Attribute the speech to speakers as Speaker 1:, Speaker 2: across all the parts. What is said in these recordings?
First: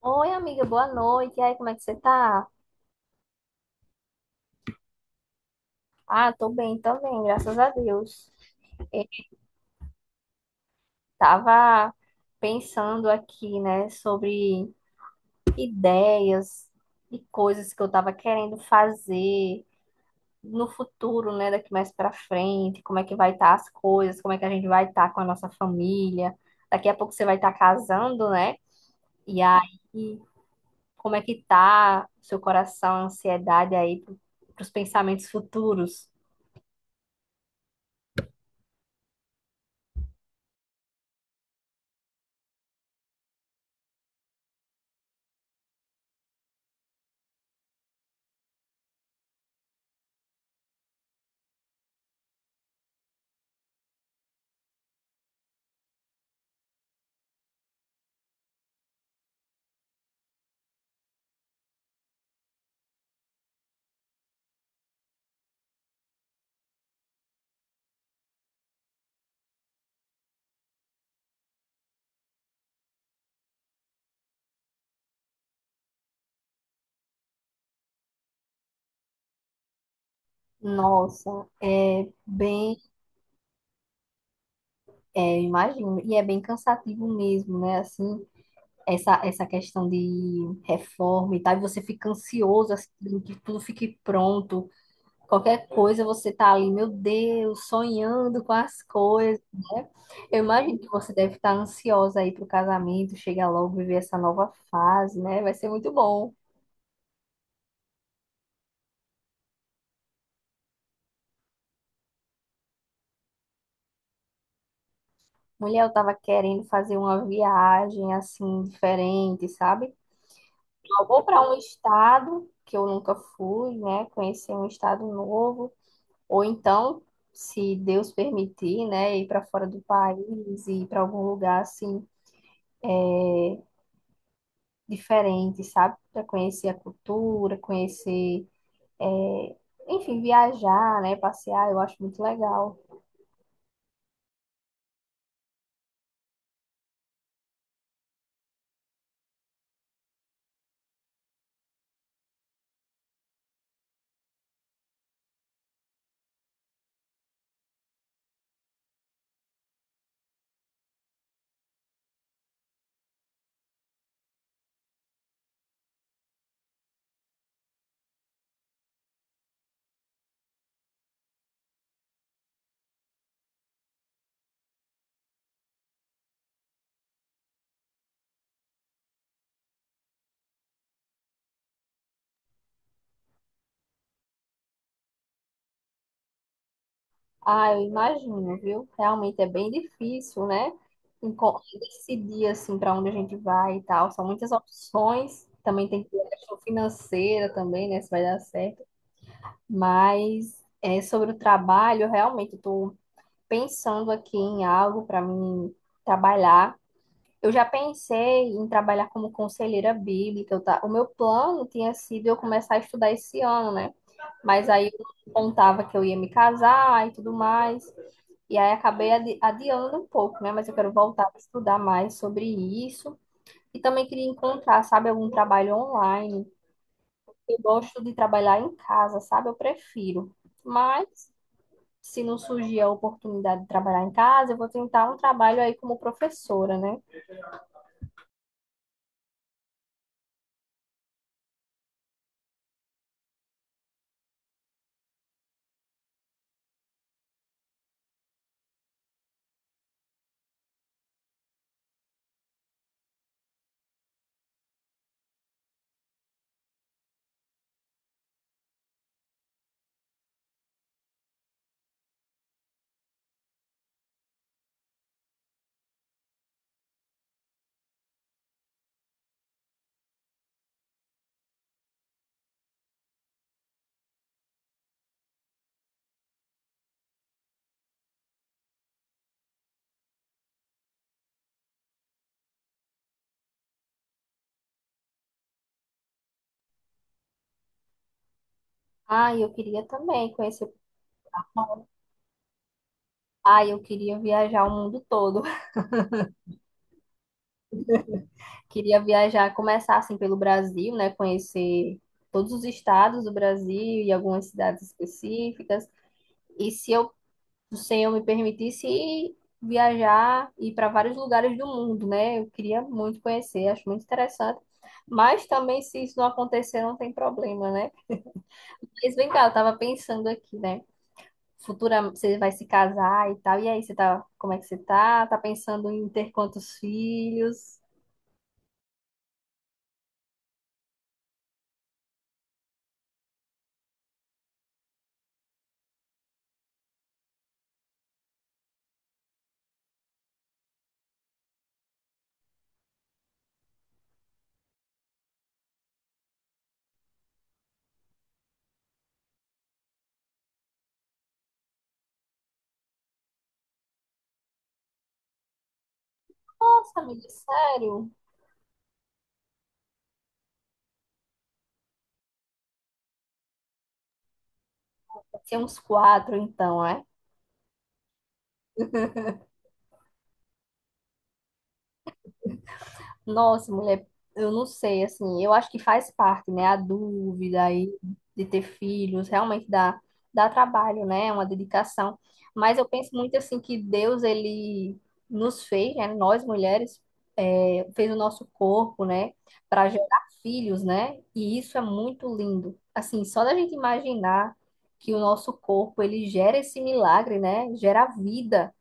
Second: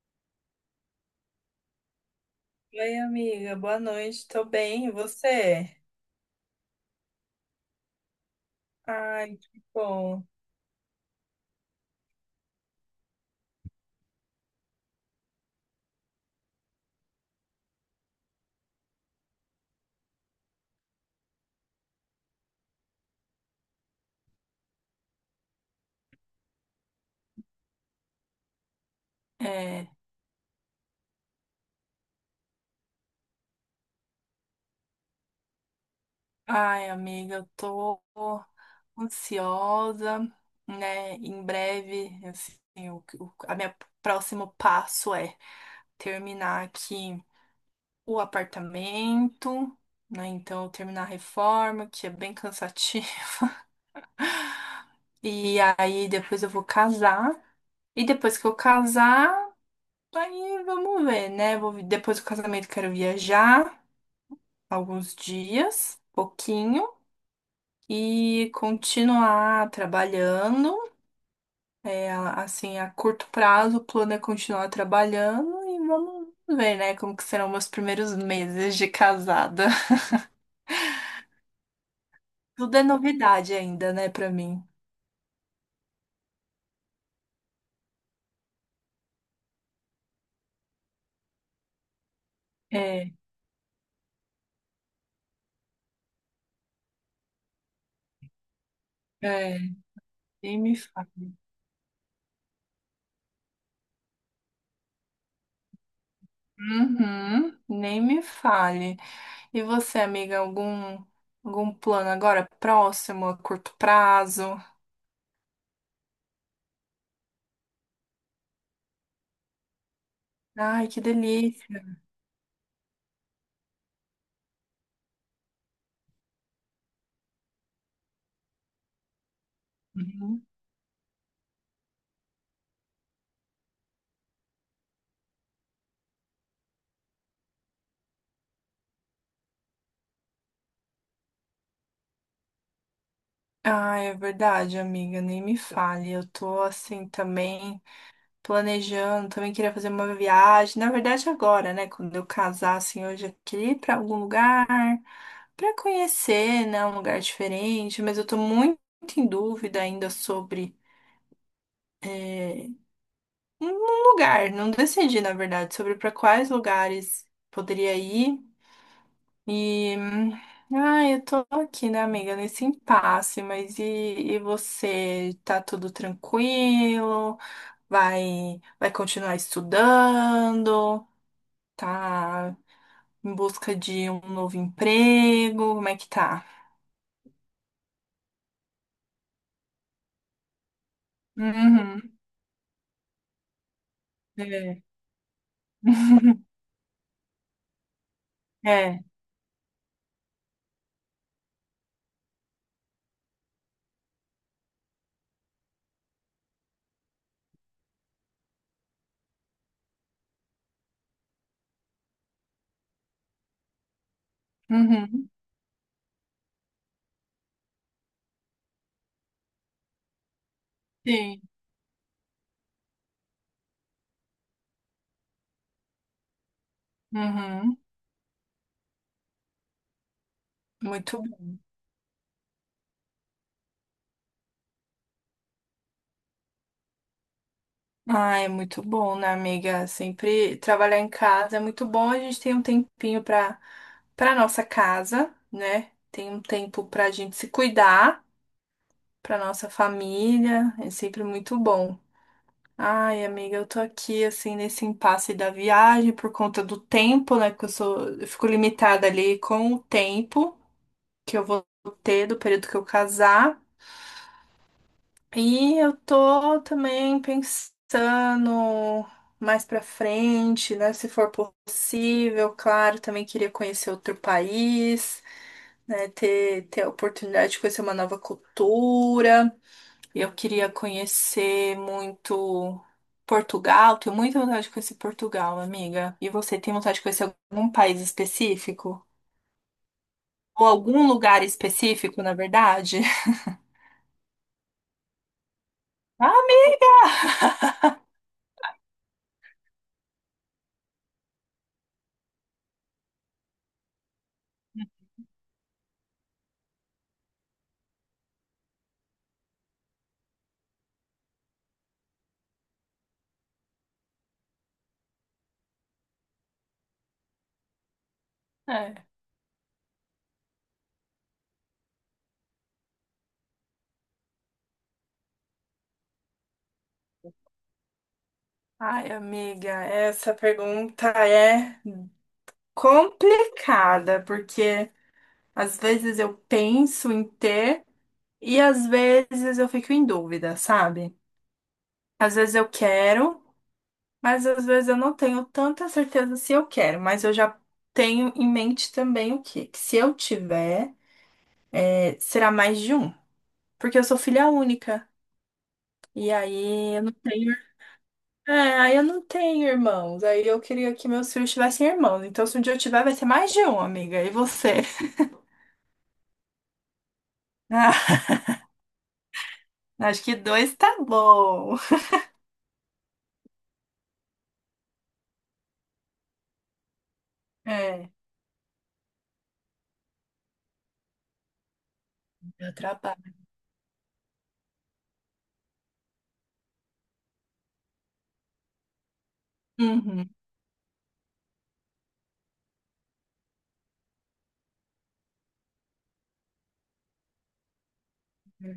Speaker 1: Oi, amiga, boa noite. E aí, como é que você tá?
Speaker 2: Oi, amiga, boa noite, tô bem, e você?
Speaker 1: Ah, tô bem também, graças a Deus. Eu
Speaker 2: Ai, que bom.
Speaker 1: tava pensando aqui, né, sobre ideias e coisas que eu tava querendo fazer no futuro, né, daqui mais pra frente, como é que vai estar as coisas, como é que a gente vai estar com a nossa família. Daqui a pouco você vai estar casando, né? E aí,
Speaker 2: É,
Speaker 1: como é que tá o seu coração, a ansiedade aí pros pensamentos futuros?
Speaker 2: ai, amiga, eu tô ansiosa, né? Em breve, assim, a minha próximo passo é terminar aqui o apartamento, né? Então, terminar a reforma, que é bem cansativo. E aí, depois eu vou casar. E depois que eu casar, aí vamos ver, né? Depois do casamento, eu quero viajar. Alguns dias, pouquinho, e continuar trabalhando. É, assim, a curto prazo, o plano é continuar trabalhando e vamos ver, né, como que serão meus primeiros meses de casada.
Speaker 1: Nossa, é bem,
Speaker 2: Tudo é novidade ainda, né, pra mim.
Speaker 1: é, imagino, e é bem cansativo mesmo, né? Assim, essa questão de reforma e tal, e você fica ansioso,
Speaker 2: É,
Speaker 1: assim, que tudo fique pronto, qualquer coisa você tá ali, meu Deus, sonhando com as coisas,
Speaker 2: é,
Speaker 1: né? Eu
Speaker 2: Nem me
Speaker 1: imagino que
Speaker 2: fale.
Speaker 1: você deve estar ansiosa aí pro casamento, chegar logo, viver essa nova fase, né? Vai ser muito bom.
Speaker 2: Uhum, nem me fale. E você, amiga, algum algum plano agora próximo, a curto prazo?
Speaker 1: Mulher, eu tava querendo fazer uma viagem, assim, diferente, sabe?
Speaker 2: Ai, que
Speaker 1: Eu vou para um
Speaker 2: delícia.
Speaker 1: estado que eu nunca fui, né? Conhecer um estado novo, ou então, se Deus permitir, né, ir para fora do país e ir para algum lugar assim é diferente, sabe? Para conhecer a cultura, conhecer, é, enfim, viajar, né? Passear, eu acho muito legal.
Speaker 2: Ah, é verdade, amiga, nem me fale. Eu tô assim também planejando, também queria fazer uma viagem. Na verdade, agora, né, quando eu casar, assim, eu já queria ir pra algum lugar pra conhecer, né, um lugar diferente, mas eu tô muito em dúvida ainda sobre eh, um lugar. Não decidi, na verdade, sobre pra quais lugares poderia ir. E, ah, eu tô aqui, né, amiga, nesse impasse, mas e você? Tá tudo tranquilo? Vai continuar estudando? Tá em busca de um novo emprego? Como é que tá?
Speaker 1: Ah, eu imagino, viu? Realmente é bem difícil, né?
Speaker 2: Uhum.
Speaker 1: Decidir assim para onde a gente vai e tal. São muitas
Speaker 2: É.
Speaker 1: opções. Também tem que ver a questão financeira também, né? Se vai dar certo.
Speaker 2: É.
Speaker 1: Mas é, sobre o trabalho, realmente estou pensando aqui em algo para mim trabalhar. Eu já pensei em trabalhar como conselheira bíblica. O meu plano tinha sido eu começar a estudar esse ano, né? Mas aí eu
Speaker 2: Uhum.
Speaker 1: contava que eu ia me casar e tudo mais. E aí acabei adiando um pouco, né? Mas eu quero voltar a
Speaker 2: Sim.
Speaker 1: estudar mais sobre isso. E também queria encontrar, sabe, algum trabalho online. Eu
Speaker 2: Uhum.
Speaker 1: gosto de trabalhar em casa, sabe? Eu prefiro.
Speaker 2: Muito
Speaker 1: Mas se não surgir a oportunidade de trabalhar em casa, eu vou tentar um trabalho aí como professora, né?
Speaker 2: Ah, é muito bom, né, amiga? Sempre trabalhar em casa é muito bom. A gente tem um tempinho para para nossa casa, né? Tem um tempo para a gente se cuidar, para nossa família. É sempre muito bom. Ai, amiga, eu tô aqui assim nesse impasse da viagem por conta do tempo, né? Que eu sou, eu fico limitada ali com o tempo que eu vou ter do período que eu casar. E eu tô também pensando mais pra frente, né? Se for possível, claro, também queria conhecer outro país, né? Ter a oportunidade de conhecer uma nova cultura. Eu queria conhecer muito Portugal. Tenho muita vontade de conhecer Portugal, amiga. E você tem vontade de conhecer algum país específico?
Speaker 1: Ah, eu queria também
Speaker 2: Ou
Speaker 1: conhecer.
Speaker 2: algum lugar específico, na verdade?
Speaker 1: Ah, eu queria viajar o mundo todo.
Speaker 2: Ah, amiga.
Speaker 1: Queria viajar, começar assim pelo Brasil, né? Conhecer todos os estados do Brasil e algumas cidades específicas. E se eu o Senhor me permitisse viajar e ir para vários lugares do mundo, né? Eu queria muito conhecer, acho muito interessante. Mas também, se isso não acontecer, não tem problema, né?
Speaker 2: É.
Speaker 1: Mas vem cá, eu tava pensando aqui, né? Futura, você vai se casar e tal. E aí, você tá, como é que você tá? Tá pensando em ter quantos filhos?
Speaker 2: Ai, amiga, essa pergunta é complicada, porque às vezes eu penso em ter e às vezes eu fico em dúvida, sabe? Às vezes eu quero, mas às vezes eu não tenho tanta certeza se eu quero, mas eu já tenho em mente também o quê? Que se eu tiver, é, será mais de um, porque eu sou filha única. E
Speaker 1: Nossa,
Speaker 2: aí eu não
Speaker 1: amigo,
Speaker 2: tenho
Speaker 1: sério?
Speaker 2: é, aí eu não tenho irmãos. Aí eu queria que meus filhos tivessem irmãos. Então, se um dia eu tiver, vai ser mais de um, amiga. E você?
Speaker 1: Vai ser uns quatro, então, é?
Speaker 2: Ah, acho que dois tá bom.
Speaker 1: Nossa, mulher, eu não sei, assim, eu acho que faz parte, né? A dúvida aí
Speaker 2: É,
Speaker 1: de ter filhos, realmente dá trabalho, né? É uma dedicação.
Speaker 2: eu
Speaker 1: Mas eu penso muito,
Speaker 2: trabalho.
Speaker 1: assim, que Deus, ele nos fez, né? Nós mulheres, é, fez o nosso corpo, né? Para gerar
Speaker 2: Uhum.
Speaker 1: filhos, né? E isso é muito lindo. Assim, só da gente imaginar que o nosso corpo, ele gera esse milagre, né? Gera vida.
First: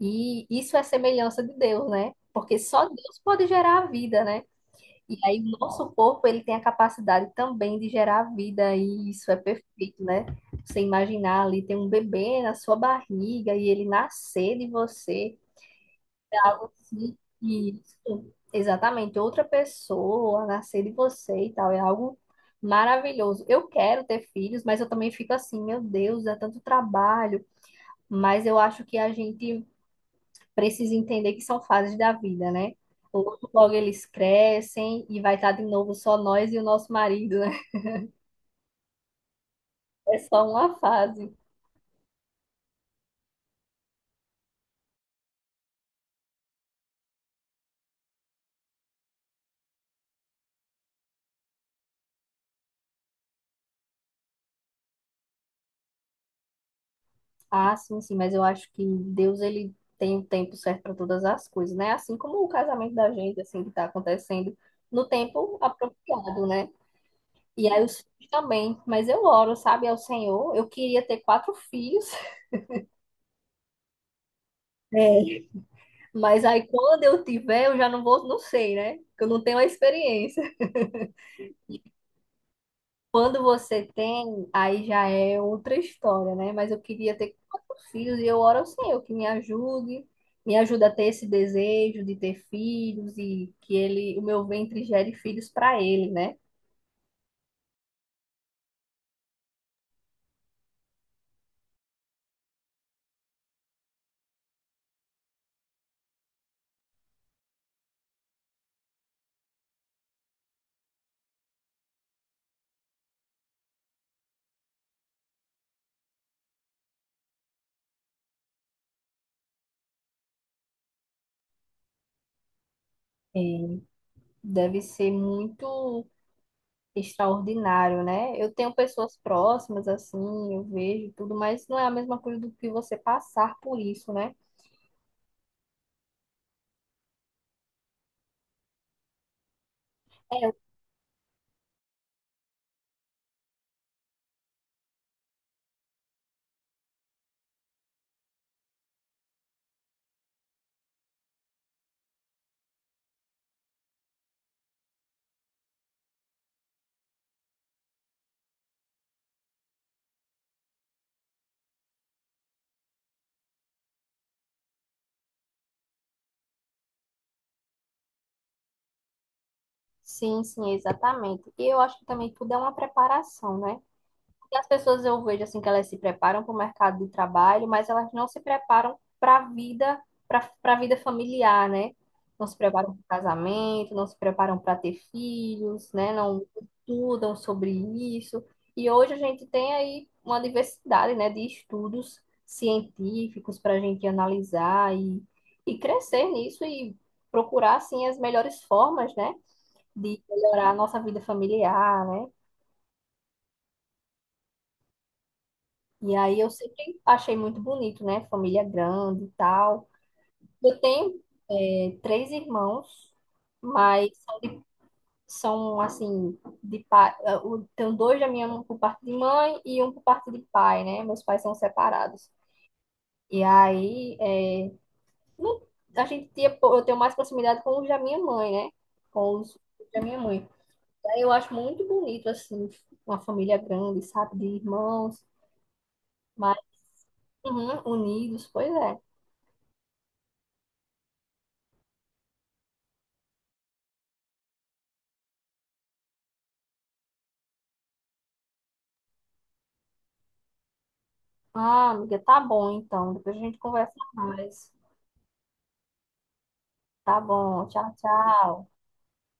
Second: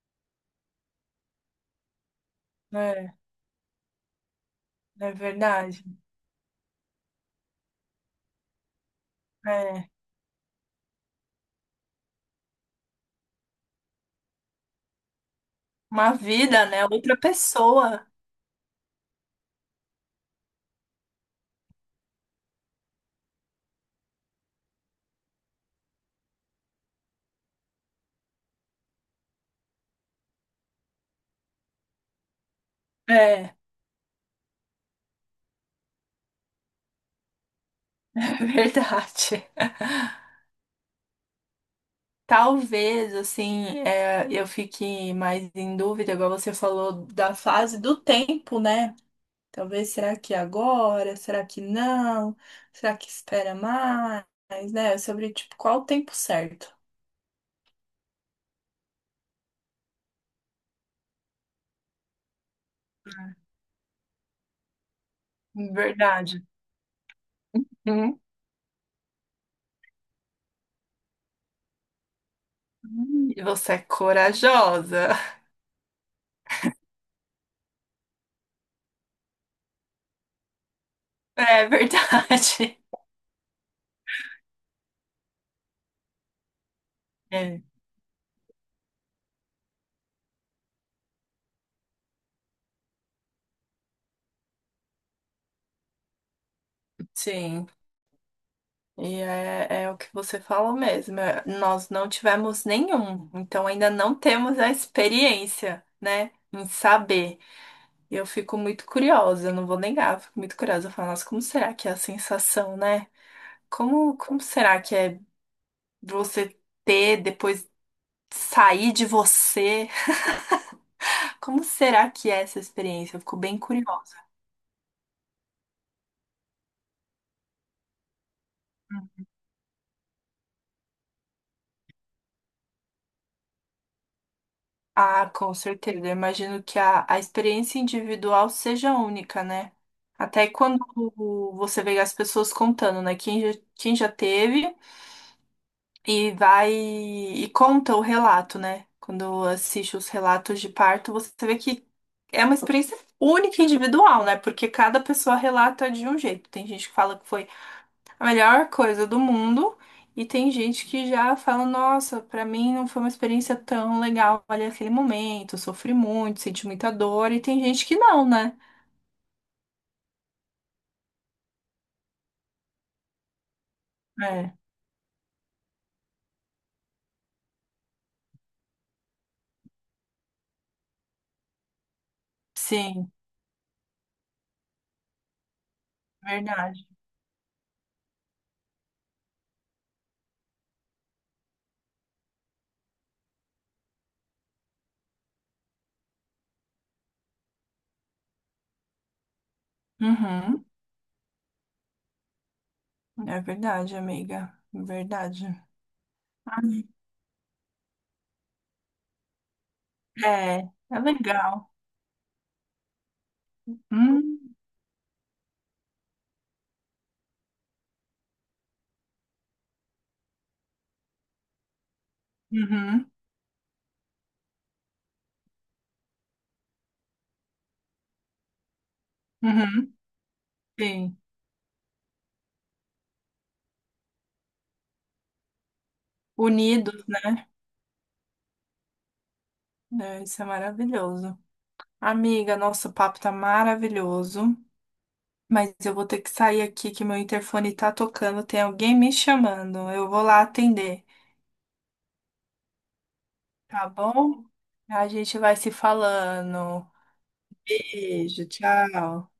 Speaker 1: E isso é semelhança de Deus, né? Porque só
Speaker 2: É,
Speaker 1: Deus pode gerar a vida, né?
Speaker 2: é
Speaker 1: E aí o
Speaker 2: verdade.
Speaker 1: nosso corpo, ele tem a capacidade também de gerar a vida, e isso é
Speaker 2: É.
Speaker 1: perfeito, né? Você imaginar ali, tem um bebê na sua barriga e ele nascer de você.
Speaker 2: Uma vida, né? Outra
Speaker 1: Assim, e
Speaker 2: pessoa.
Speaker 1: isso, exatamente, outra pessoa nascer de você e tal, é algo maravilhoso. Eu quero ter filhos, mas eu também fico assim, meu Deus, é tanto trabalho. Mas eu acho que a gente precisa entender que são fases da vida, né? Logo,
Speaker 2: É,
Speaker 1: logo eles crescem e vai estar de novo só nós e o nosso marido, né?
Speaker 2: é verdade.
Speaker 1: É só uma fase.
Speaker 2: Talvez, assim, é, eu fique mais em dúvida, igual você falou, da fase do tempo, né? Talvez, será que agora? Será que não? Será que espera mais, né? É sobre, tipo, qual o tempo certo.
Speaker 1: Ah, sim, sim, mas eu acho que Deus, ele tem o tempo certo para todas as coisas, né? Assim como o casamento da gente, assim, que tá acontecendo no tempo
Speaker 2: Verdade.
Speaker 1: apropriado, né? E aí os
Speaker 2: Hum,
Speaker 1: filhos também, mas eu oro, sabe, ao Senhor. Eu queria ter quatro filhos.
Speaker 2: e você é
Speaker 1: É.
Speaker 2: corajosa.
Speaker 1: Mas aí quando eu tiver, eu já não vou, não sei, né? Porque eu não tenho a experiência.
Speaker 2: É verdade.
Speaker 1: Quando você tem, aí já é outra história, né? Mas eu queria ter
Speaker 2: É.
Speaker 1: quatro filhos e eu oro ao Senhor que me ajude, me ajuda a ter esse desejo de ter filhos e que ele, o meu ventre gere filhos para ele, né?
Speaker 2: Sim. E é, é o que você falou mesmo. É, nós não tivemos nenhum, então ainda não temos a experiência, né, em saber. Eu fico muito curiosa, eu não vou negar, eu fico muito curiosa. Eu falo, nossa, como será que é a sensação, né? Como será que é você ter, depois sair de você? Como será que é essa experiência? Eu fico bem curiosa.
Speaker 1: Deve ser muito extraordinário, né? Eu tenho pessoas próximas assim, eu vejo tudo, mas não é a mesma coisa do que você passar por isso, né?
Speaker 2: Ah, com certeza. Eu imagino que a experiência individual seja única, né? Até
Speaker 1: É,
Speaker 2: quando você vê as pessoas contando, né? Quem já teve e vai e conta o relato, né? Quando assiste os relatos de parto, você vê que é uma experiência única e individual, né? Porque cada pessoa relata de um jeito. Tem gente que fala que foi a melhor coisa do mundo. E tem gente que já fala, nossa, pra mim não foi uma experiência tão legal ali aquele momento, sofri muito, senti muita dor, e tem gente que não, né?
Speaker 1: sim, sim, exatamente. E eu acho que também tudo é uma preparação, né?
Speaker 2: É,
Speaker 1: E as pessoas eu vejo assim que elas se preparam para o mercado de trabalho, mas elas não se preparam para a vida, para a vida familiar, né? Não se preparam
Speaker 2: sim,
Speaker 1: para o casamento, não se preparam para ter filhos, né? Não
Speaker 2: verdade.
Speaker 1: estudam sobre isso. E hoje a gente tem aí uma diversidade, né, de estudos científicos para a gente analisar e crescer nisso e procurar, assim, as melhores formas, né, de
Speaker 2: Uhum,
Speaker 1: melhorar a nossa vida familiar, né?
Speaker 2: é verdade, amiga, verdade.
Speaker 1: E aí eu sempre achei muito bonito, né? Família grande e tal.
Speaker 2: É,
Speaker 1: Eu
Speaker 2: é
Speaker 1: tenho
Speaker 2: legal.
Speaker 1: é, três irmãos, mas
Speaker 2: Hum,
Speaker 1: são assim, de pai. Tenho dois da minha mãe por parte de mãe e um por parte de pai, né? Meus pais são separados.
Speaker 2: Uhum,
Speaker 1: E aí é, não- a gente tinha, eu tenho mais proximidade com os da minha mãe, né? Com os
Speaker 2: uhum,
Speaker 1: da minha mãe.
Speaker 2: sim.
Speaker 1: Aí eu acho muito bonito, assim, uma família grande, sabe? De irmãos, mas
Speaker 2: Unidos, né?
Speaker 1: uhum, unidos, pois é.
Speaker 2: É, isso é maravilhoso. Amiga, nosso papo tá maravilhoso. Mas eu vou ter que sair aqui que meu interfone tá tocando, tem alguém me chamando. Eu vou lá atender,
Speaker 1: Ah, amiga, tá bom então. Depois a gente
Speaker 2: tá
Speaker 1: conversa
Speaker 2: bom?
Speaker 1: mais.
Speaker 2: A gente vai se falando.
Speaker 1: Tá bom. Tchau,
Speaker 2: Beijo,
Speaker 1: tchau.
Speaker 2: tchau.